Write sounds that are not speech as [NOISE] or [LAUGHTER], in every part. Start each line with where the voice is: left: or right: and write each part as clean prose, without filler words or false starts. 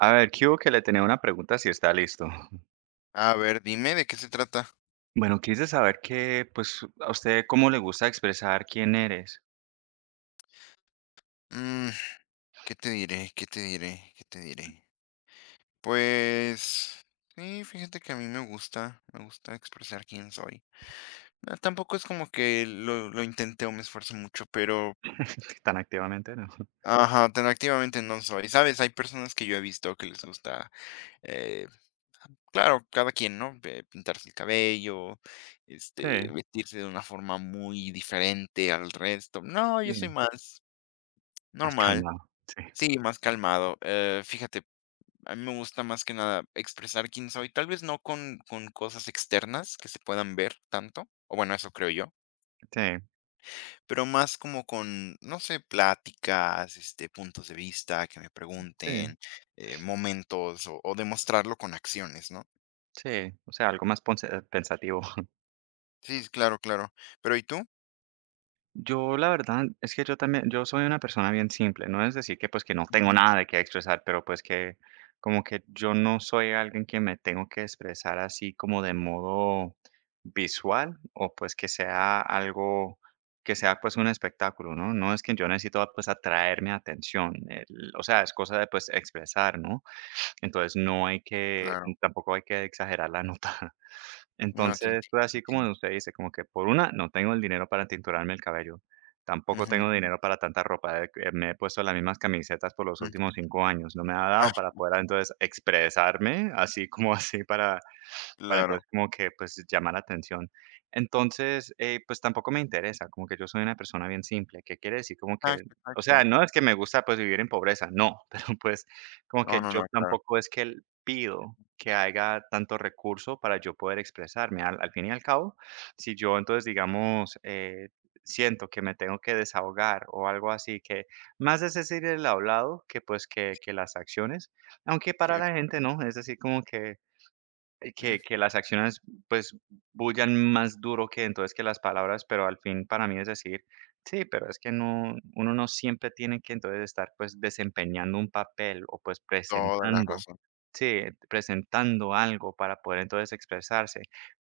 right: A ver, que le tenía una pregunta si está listo.
left: A ver, dime de qué se trata.
right: Bueno, quise saber que, pues, a usted cómo le gusta expresar quién eres.
left: Mm, ¿qué te diré? ¿Qué te diré? ¿Qué te diré? Pues sí, fíjate que a mí me gusta expresar quién soy. Ah, tampoco es como que lo intenté o me esfuerzo mucho, pero
right: [LAUGHS] Tan activamente, ¿no?
left: ajá, tan activamente no soy. Sabes, hay personas que yo he visto que les gusta, eh, claro, cada quien, ¿no? Pintarse el cabello,
right: Sí,
left: este, vestirse de una forma muy diferente al resto. No,
right: sí,
left: yo soy más
right: más
left: normal.
right: calmado. Sí,
left: Sí, más calmado. Fíjate, a mí me gusta más que nada expresar quién soy, tal vez no con cosas externas que se puedan ver tanto, o bueno, eso creo yo,
right: sí,
left: pero más como con, no sé, pláticas, este, puntos de vista que me
right: sí,
left: pregunten, momentos, o demostrarlo con acciones, ¿no?
right: sí. O sea, algo más pensativo.
left: Sí, claro, claro. Pero ¿y tú?
right: Yo la verdad es que yo también, yo soy una persona bien simple, no es decir que pues que no tengo
left: Ujú,
right: nada de qué expresar, pero pues que como que yo no soy alguien que me tengo que expresar así como de modo visual o pues que sea algo que sea pues un espectáculo, ¿no? No es que yo necesito pues atraer mi atención, o sea, es cosa de pues expresar, ¿no? Entonces no hay que,
left: claro.
right: tampoco hay que exagerar la nota. [LAUGHS]
left: No te
right: Entonces, fue
left: entiendo. Te
right: así como
left: entiendo.
right: usted dice, como que por una, no tengo el dinero para tinturarme el cabello, tampoco
left: Ujú,
right: tengo dinero para tanta ropa, que me he puesto las mismas camisetas por los
left: ujú.
right: últimos 5 años, no me ha
left: Ah,
right: dado para poder entonces expresarme así [LAUGHS] como así para entonces
left: claro.
right: como que, pues, llamar la atención. Entonces, pues, tampoco me interesa, como que yo soy una persona bien simple, ¿qué quiere decir? Como
left: Ah,
right: que, o sea,
left: exacto.
right: no es que me gusta, pues, vivir en pobreza, no, [LAUGHS] pero, pues, como
left: No,
right: que
left: no,
right: yo
left: no, claro.
right: tampoco es que pido que haya tanto recurso para yo poder expresarme. Al fin y al cabo, si yo entonces, digamos, siento que me tengo que desahogar o algo así, que más es decir el hablado que pues que las acciones, aunque
left: Sí,
right: para la gente no, es decir, como que que
left: ujú,
right: que las acciones, pues, bullan más duro que entonces que las palabras, pero al fin para mí es decir, sí, pero es que no uno no siempre tiene que entonces estar, pues, desempeñando un papel o, pues,
left: toda la
right: presentando
left: razón.
right: sí, presentando algo para poder entonces expresarse.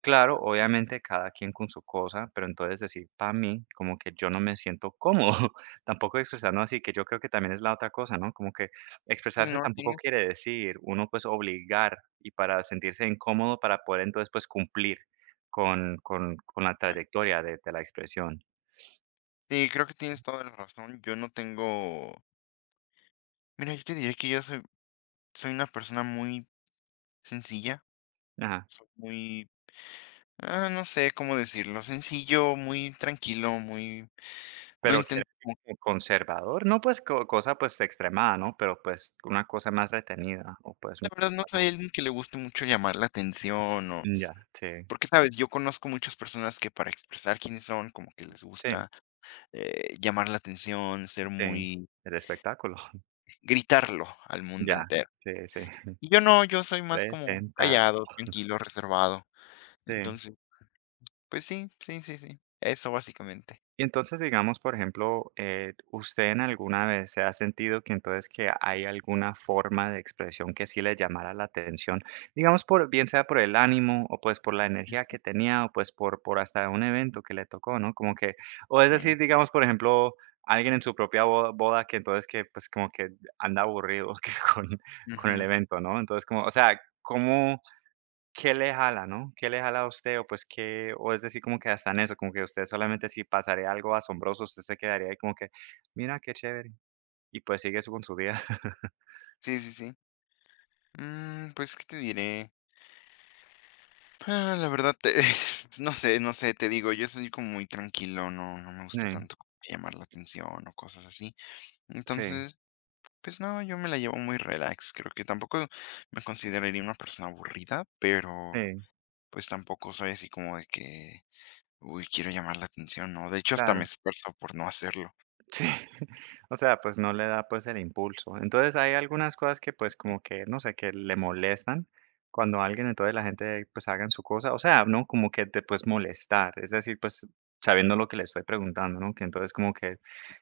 right: Claro, obviamente cada quien con su cosa, pero entonces decir para mí como que yo no me siento cómodo [LAUGHS] tampoco expresando así, que yo creo que también es la otra cosa, ¿no? Como que
left: Sí,
right: expresarse
left: no
right: tampoco
left: tienes.
right: quiere decir uno, pues, obligar y para sentirse incómodo para poder entonces, pues, cumplir con con la
left: ah,
right: trayectoria de la expresión.
left: Sí, creo que tienes toda la razón. Yo no tengo. Mira, yo te diré que yo soy, soy una persona muy sencilla.
right: Ajá.
left: Soy muy. Ah, no sé cómo decirlo. Sencillo, muy tranquilo, muy. No
right: Pero quiere
left: intento.
right: decir como conservador, no, pues, co cosa, pues, extremada, ¿no? Pero, pues, una cosa más retenida o, pues,
left: La
right: una
left: verdad, no
right: cosa más.
left: soy alguien que le guste mucho llamar la atención o.
right: Mm, ya, sí,
left: Porque, sabes, yo conozco muchas personas que para expresar quiénes son, como que les
right: sí,
left: gusta llamar la atención, ser
right: sí,
left: muy.
right: el espectáculo, [LAUGHS]
left: Gritarlo al mundo
right: ya,
left: entero.
right: sí, sí, [LAUGHS]
left: Y yo no, yo soy más como
right: presentar,
left: callado, tranquilo, reservado.
right: sí.
left: Entonces. Pues sí, sí, sí, sí. Eso básicamente.
right: Y entonces, digamos, por ejemplo, ¿usted en alguna vez se ha sentido que entonces que hay alguna forma de expresión que sí le llamara la atención? Digamos, por, bien sea por el ánimo o pues por la energía que tenía o pues por hasta un evento que le tocó, ¿no? Como que, o es
left: Mm,
right: decir, digamos, por ejemplo, alguien en su propia boda, que entonces que pues como que anda aburrido [LAUGHS] que con el
left: ujú.
right: evento, ¿no? Entonces, como, o sea, ¿cómo? ¿Qué le jala, no? ¿Qué le jala a usted? O pues que o es decir, como que hasta en eso, como que usted solamente si pasaría algo asombroso, usted se quedaría ahí como que: "Mira, qué chévere", y pues sigue su con su día. [LAUGHS]
left: Sí, sí, sí. Mm, pues, ¿qué te diré? Ah, la verdad, te [LAUGHS] no sé, te digo, yo soy como muy tranquilo, no me
right: Sí,
left: gusta tanto como llamar la atención o cosas así.
right: sí,
left: Entonces, pues no, yo me la llevo muy relax. Creo que tampoco me consideraría una persona aburrida, pero,
right: sí,
left: pues, tampoco soy así como de que: "Uy, quiero llamar la atención", ¿no? De hecho, hasta me
right: claro.
left: esfuerzo por no hacerlo.
right: Sí, [LAUGHS] o sea, pues no le da, pues, el impulso. Entonces, hay algunas cosas que, pues, como que, no sé, que le molestan cuando alguien, entonces la gente, pues, hagan su cosa, o sea, ¿no? Como que te puedes molestar, es decir, pues, sabiendo lo que le estoy preguntando, ¿no? Que entonces como que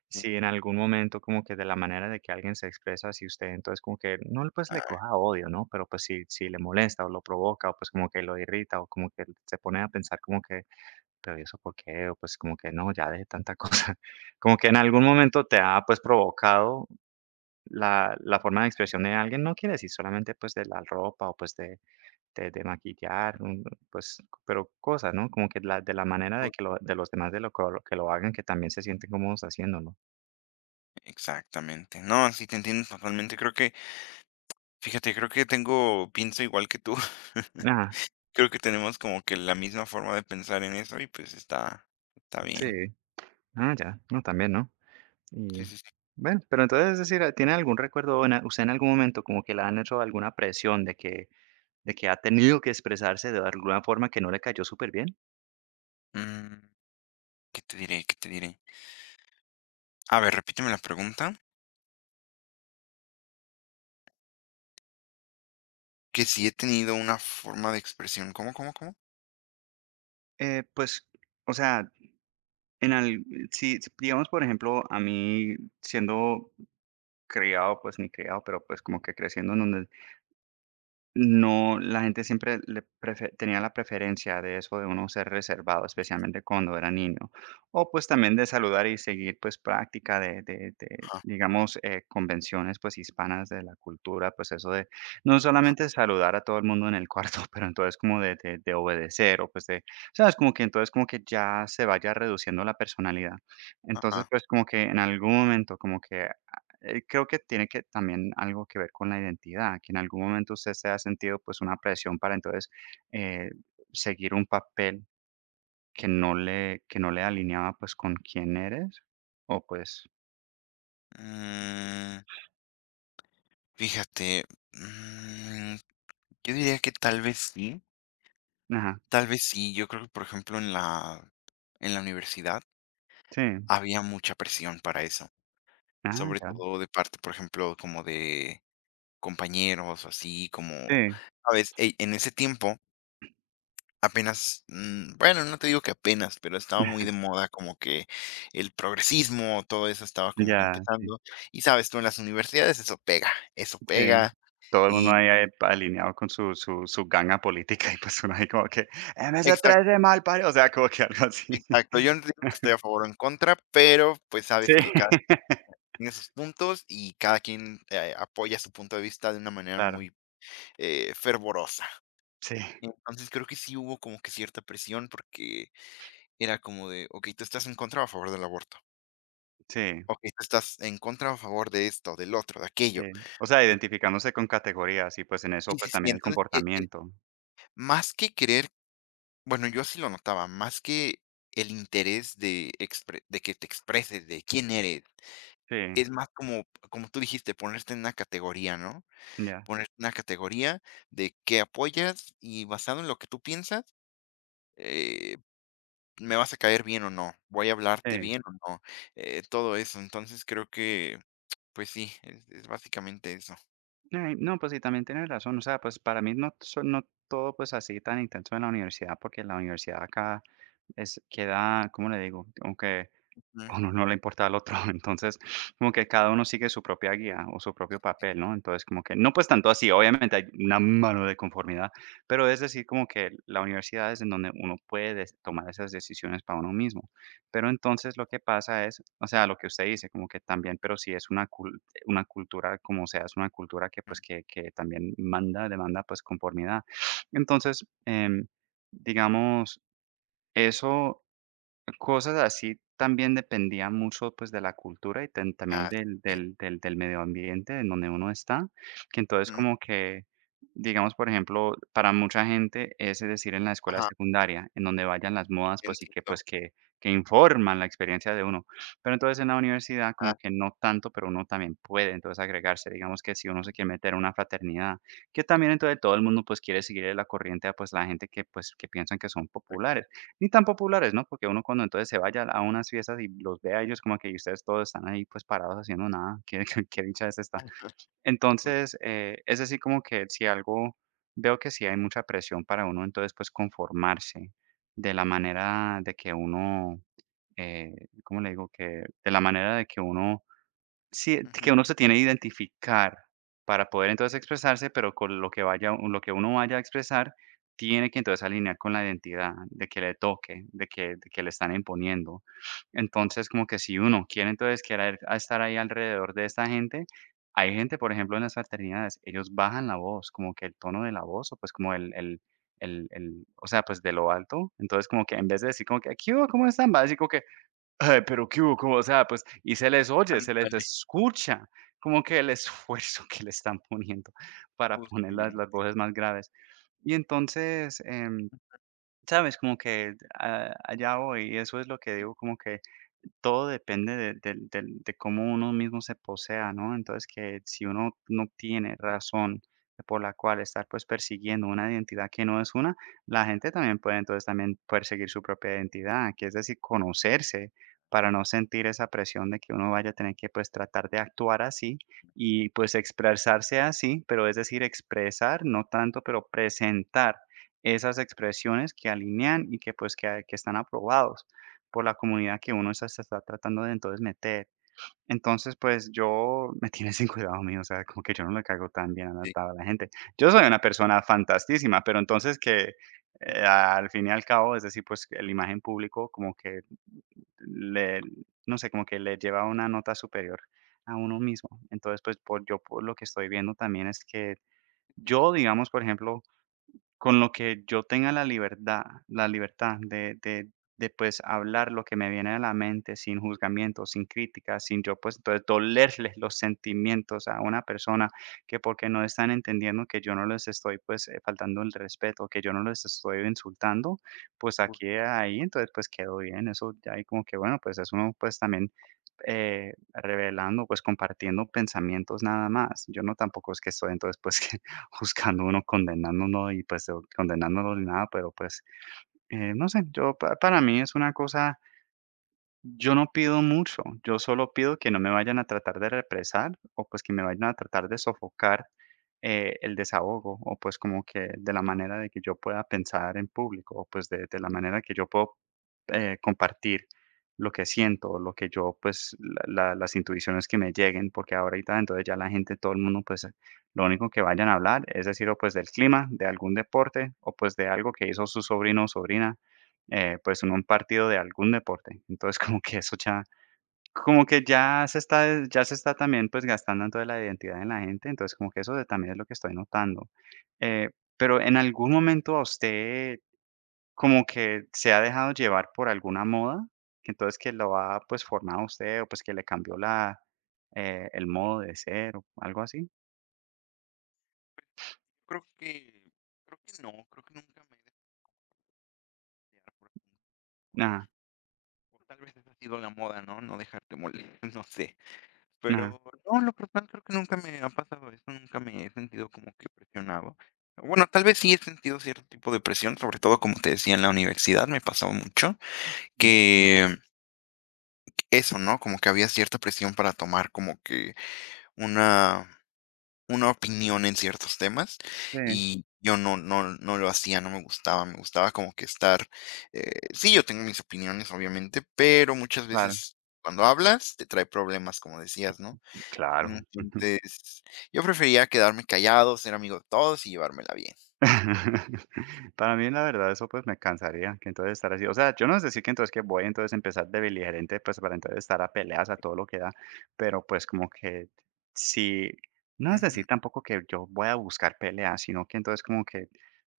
right: si en algún momento como que de la manera de que alguien se expresa así usted, entonces como que no, pues, le coja odio, ¿no? Pero, pues, si le molesta o lo provoca o, pues, como que lo irrita o como que se pone a pensar como que pero ¿y eso por qué? O, pues, como que no, ya dejé tanta cosa. [LAUGHS] Como que en algún momento te ha, pues, provocado la forma de expresión de alguien, no quiere decir solamente, pues, de la ropa o, pues, de de maquillar, pues, pero cosas, ¿no? Como que la de la manera de
left: Ah,
right: que lo de los demás de lo co que lo hagan, que también se sienten cómodos haciéndolo.
left: Exactamente. No, sí te entiendo totalmente. Creo que, fíjate, pienso igual que tú. [LAUGHS]
right: Ajá,
left: Creo que tenemos como que la misma forma de pensar en eso y pues está
right: sí.
left: bien.
right: Ah, ya. No, también, ¿no?
left: Sí,
right: Y,
left: sí, sí.
right: bueno, pero entonces, es decir, ¿tiene algún recuerdo en a usted en algún momento como que le han hecho alguna presión de que ha tenido que expresarse de alguna forma que no le cayó súper bien?
left: Mm, ¿qué te diré? ¿Qué te diré? A ver, repíteme la pregunta. Que si he tenido una forma de expresión. ¿Cómo, cómo, cómo?
right: Pues, o sea, en al, si, digamos, por ejemplo, a mí siendo criado, pues ni criado, pero pues como que creciendo en. No, la gente siempre le prefe tenía la preferencia de eso, de uno ser reservado, especialmente cuando era niño. O, pues, también de saludar y seguir, pues, práctica de de,
left: Ajá,
right: digamos, convenciones, pues, hispanas de la cultura, pues, eso de no solamente saludar a todo el mundo en el cuarto, [LAUGHS] pero entonces como de de obedecer o, pues, de, ¿sabes? Como que entonces como que ya se vaya reduciendo la personalidad. Entonces,
left: ajá.
right: pues, como que en algún momento como que creo que tiene que también algo que ver con la identidad, que en algún momento usted se ha sentido pues una presión para entonces eh, seguir un papel que no le alineaba pues con quién eres, o pues,
left: Mm, fíjate, mm, yo diría que tal vez sí.
right: ajá,
left: Tal vez sí. Yo creo que, por ejemplo, en la universidad
right: sí,
left: había mucha presión para eso.
right: ajá,
left: Sobre
right: ya,
left: todo de parte, por ejemplo, como de compañeros, así como,
right: sí,
left: ¿sabes? Ey, en ese tiempo apenas, mm, bueno, no te digo que apenas, pero estaba muy de
right: [LAUGHS]
left: moda como que el progresismo, todo eso estaba como que
right: ya, sí,
left: empezando. Y sabes, tú en las universidades eso pega, eso
right: sí.
left: pega.
right: Todo el mundo
left: Y
right: ahí alineado con su ganga política y pues uno ahí como que
left: exacto,
right: MS13 mal parido, o sea, como que algo así.
left: exacto. Yo no te digo que estoy a
right: [LAUGHS]
left: favor o en contra, pero pues
right: Sí,
left: sabes que cada
right: [LAUGHS]
left: quien tiene sus puntos y cada quien apoya su punto de vista de una manera
right: claro,
left: muy fervorosa.
right: sí,
left: Entonces, creo que sí hubo como que cierta presión, porque era como de: ok ¿tú estás en contra o a favor del aborto?
right: sí.
left: Ok ¿tú estás en contra o a favor de esto, del otro, de
right: Sí,
left: aquello?".
right: o sea,
left: Mm,
right: identificándose con categorías y, pues, en eso,
left: sí,
right: pues,
left: sí, sí.
right: también el
left: Entonces,
right: comportamiento.
left: más que querer bueno, yo así lo notaba, más que el interés de expre de que te expreses, de quién eres,
right: Sí,
left: es más como como tú dijiste, ponerte en una categoría, ¿no?
right: ya,
left: Ponerte en una categoría de qué apoyas y basado en lo que tú piensas, eh me vas a caer bien o no, voy a hablarte
right: sí.
left: bien o no, todo eso. Entonces creo que, pues sí, es básicamente eso.
right: Ay, no, pues sí, también tienes razón, o sea, pues, para mí no todo, pues, así tan intenso en la universidad, porque la universidad acá es queda, ¿cómo le digo? Como que
left: Ujú.
right: a uno no le importa al otro. [LAUGHS] Entonces, como que cada uno sigue su propia guía o su propio papel, ¿no? Entonces, como que no pues tanto así, obviamente hay una mano de conformidad, pero es decir, como que la universidad es en donde uno puede tomar esas decisiones para uno mismo. Pero entonces lo que pasa es, o sea, lo que usted dice, como que también, pero si es una, una cultura, como sea, es una cultura que pues que también manda, demanda pues conformidad. Entonces, digamos, eso. Cosas así también dependían mucho, pues, de la cultura y tan también
left: Así
right: del
left: es.
right: del medio ambiente en donde uno está, que entonces
left: Mm,
right: como que, digamos, por ejemplo, para mucha gente es decir, en la escuela
left: ajá,
right: secundaria, en donde vayan las modas, pues, y que, pues,
left: entiendo.
right: que informan la experiencia de uno. Pero entonces en la universidad como
left: Ah,
right: que no tanto, pero uno también puede entonces agregarse, digamos que si uno se quiere meter a una fraternidad, que también entonces todo el mundo, pues, quiere seguir la corriente a, pues, la gente que, pues, que piensan que son populares. Ni tan populares, ¿no? Porque uno cuando entonces se vaya a unas fiestas y los ve a ellos como que ustedes todos están ahí pues parados haciendo nada, [LAUGHS] qué dicha es esta.
left: pues,
right: Entonces, es así como que si algo, veo que sí hay mucha presión para uno, entonces pues conformarse de la manera de que uno, eh, ¿cómo le digo? Que de la manera de que uno, sí,
left: ujú,
right: que uno se tiene que identificar para poder entonces expresarse, pero con lo que vaya lo que uno vaya a expresar, tiene que entonces alinear con la identidad de que le toque, de que le están imponiendo. Entonces, como que si uno quiere entonces querer a estar ahí alrededor de esta gente, hay gente, por ejemplo, en las fraternidades, ellos bajan la voz, como que el tono de la voz, o pues como el o sea, pues de lo alto. Entonces, como que en vez de decir como que: "¿Qué hubo? ¿Cómo están?", va a decir como que: "Ay, pero qué hubo", como, o sea, pues, y se les oye, se les
left: ándale,
right: escucha, como que el esfuerzo [LAUGHS] que le están poniendo para poner las
left: justamente.
right: voces más graves. Y entonces, ¿sabes? Como que a allá voy, y eso es lo que digo, como que todo depende de del del de cómo uno mismo se posea, ¿no? Entonces, que si uno no tiene razón por la cual estar, pues, persiguiendo una identidad que no es una, la gente también puede, entonces, también perseguir su propia identidad, que es decir, conocerse para no sentir esa presión de que uno vaya a tener que, pues, tratar de actuar así y, pues, expresarse así, pero es decir, expresar, no tanto, pero presentar esas expresiones que alinean y que, pues, que están aprobados por la comunidad que uno está se está tratando de entonces meter. Entonces, pues yo me tiene sin cuidado mío, o sea, como que yo no le caigo tan bien a la gente. Yo soy una persona fantastísima, pero entonces que,
left: Ujú,
right: al fin y al cabo, es decir, pues que la imagen público como que le no sé, como que le lleva una nota superior a uno mismo. Entonces, pues por yo por lo que estoy viendo también es que
left: sí, sí,
right: yo, digamos, por ejemplo, con lo que yo tenga la libertad de, pues, hablar lo que me viene a la mente sin juzgamiento, sin crítica, sin yo, pues, entonces, dolerles los sentimientos a una persona que porque no están entendiendo que yo no les estoy, pues, faltando el respeto, que yo no les estoy insultando, pues,
left: pues,
right: aquí ahí, entonces, pues, quedó bien. Eso ya ahí como que, bueno, pues, es uno, pues, también, revelando, pues, compartiendo pensamientos nada más. Yo no tampoco es que estoy, entonces, pues [LAUGHS] juzgando uno, condenándolo y, pues, o condenándolo ni nada, pero, pues, no sé, yo pa para mí es una cosa yo no pido mucho, yo solo pido que no me vayan a tratar de represar o pues que me vayan a tratar de sofocar el desahogo o pues como que de la manera de que yo pueda pensar en público o pues de la manera que yo puedo compartir lo que siento, o lo que yo pues las intuiciones que me lleguen, porque ahora ahorita entonces ya la gente, todo el mundo pues lo único que vayan a hablar es decir o pues del clima, de algún deporte o pues de algo que hizo su sobrino o sobrina pues, en un partido de algún deporte. Entonces, [LAUGHS] como que eso ya como que ya se está ya se está también, pues, gastando en toda la identidad de la gente, entonces como que también es lo que estoy notando. Eh, pero, ¿en algún momento a usted como que se ha dejado llevar por alguna moda? Que entonces que lo ha, pues, formado a usted o, pues, que le cambió la, el modo de ser o algo así.
left: pues, creo que, creo que no, creo que nunca me he dejado guiar por la moda,
right: Nada.
left: o tal vez esa ha sido la moda, ¿no? No dejarte molestar, [LAUGHS] no sé.
right: Nada.
left: Pero no, lo personal creo que nunca me ha pasado eso, nunca me he sentido como que presionado. Bueno, tal vez sí he sentido cierto tipo de presión, sobre todo como te decía en la universidad, me pasaba mucho que eso, ¿no? Como que había cierta presión para tomar como que una, una opinión en ciertos temas
right: Sí,
left: y yo no lo hacía, no me gustaba, me gustaba como que estar, sí, yo tengo mis opiniones, obviamente, pero muchas
right: claro,
left: veces cuando hablas te trae problemas, como decías, ¿no?
right: claro. [LAUGHS]
left: Entonces, yo prefería quedarme callado, ser amigo de todos y llevármela bien.
right: [LAUGHS] Para mí, la verdad, eso, pues, me cansaría, que entonces estar así, o sea, yo no es decir que entonces que voy entonces a empezar de beligerante, pues, para entonces estar a peleas a todo lo que da, pero, pues, como que sí, no es
left: Ujú,
right: decir tampoco que yo voy a buscar peleas, sino que entonces como que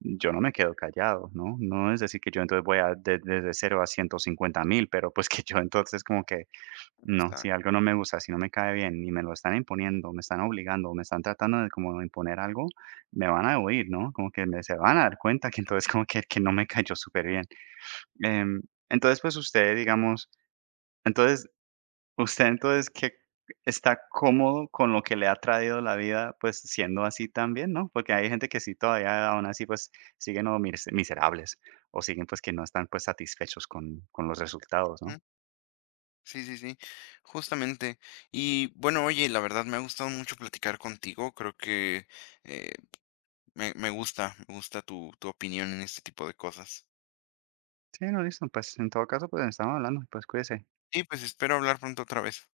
right: yo no me quedo callado, ¿no? No es decir que yo entonces voy a de desde cero a 150.000, pero, pues, que yo entonces como que no, si
left: exacto.
right: algo no me gusta, si no me cae bien y me lo están imponiendo, me están obligando, me están tratando de como imponer algo, me van a oír, ¿no? Como que me, se van a dar cuenta que entonces como que no me cayó súper bien. Em, entonces, pues usted, digamos, entonces, usted entonces que está cómodo con lo que le ha traído la vida, pues siendo así también, ¿no? Porque hay gente que sí todavía aún así pues siguen o miserables o siguen pues que no están pues satisfechos con los resultados, ¿no?
left: Ujú. Sí, sí, sí, justamente. Y bueno, oye, la verdad me ha gustado mucho platicar contigo. Creo que eh, me gusta, tu, tu opinión en este tipo de cosas.
right: Sí, no, listo. Pues en todo caso, pues estamos hablando. Pues cuídese.
left: Y pues espero hablar pronto otra vez.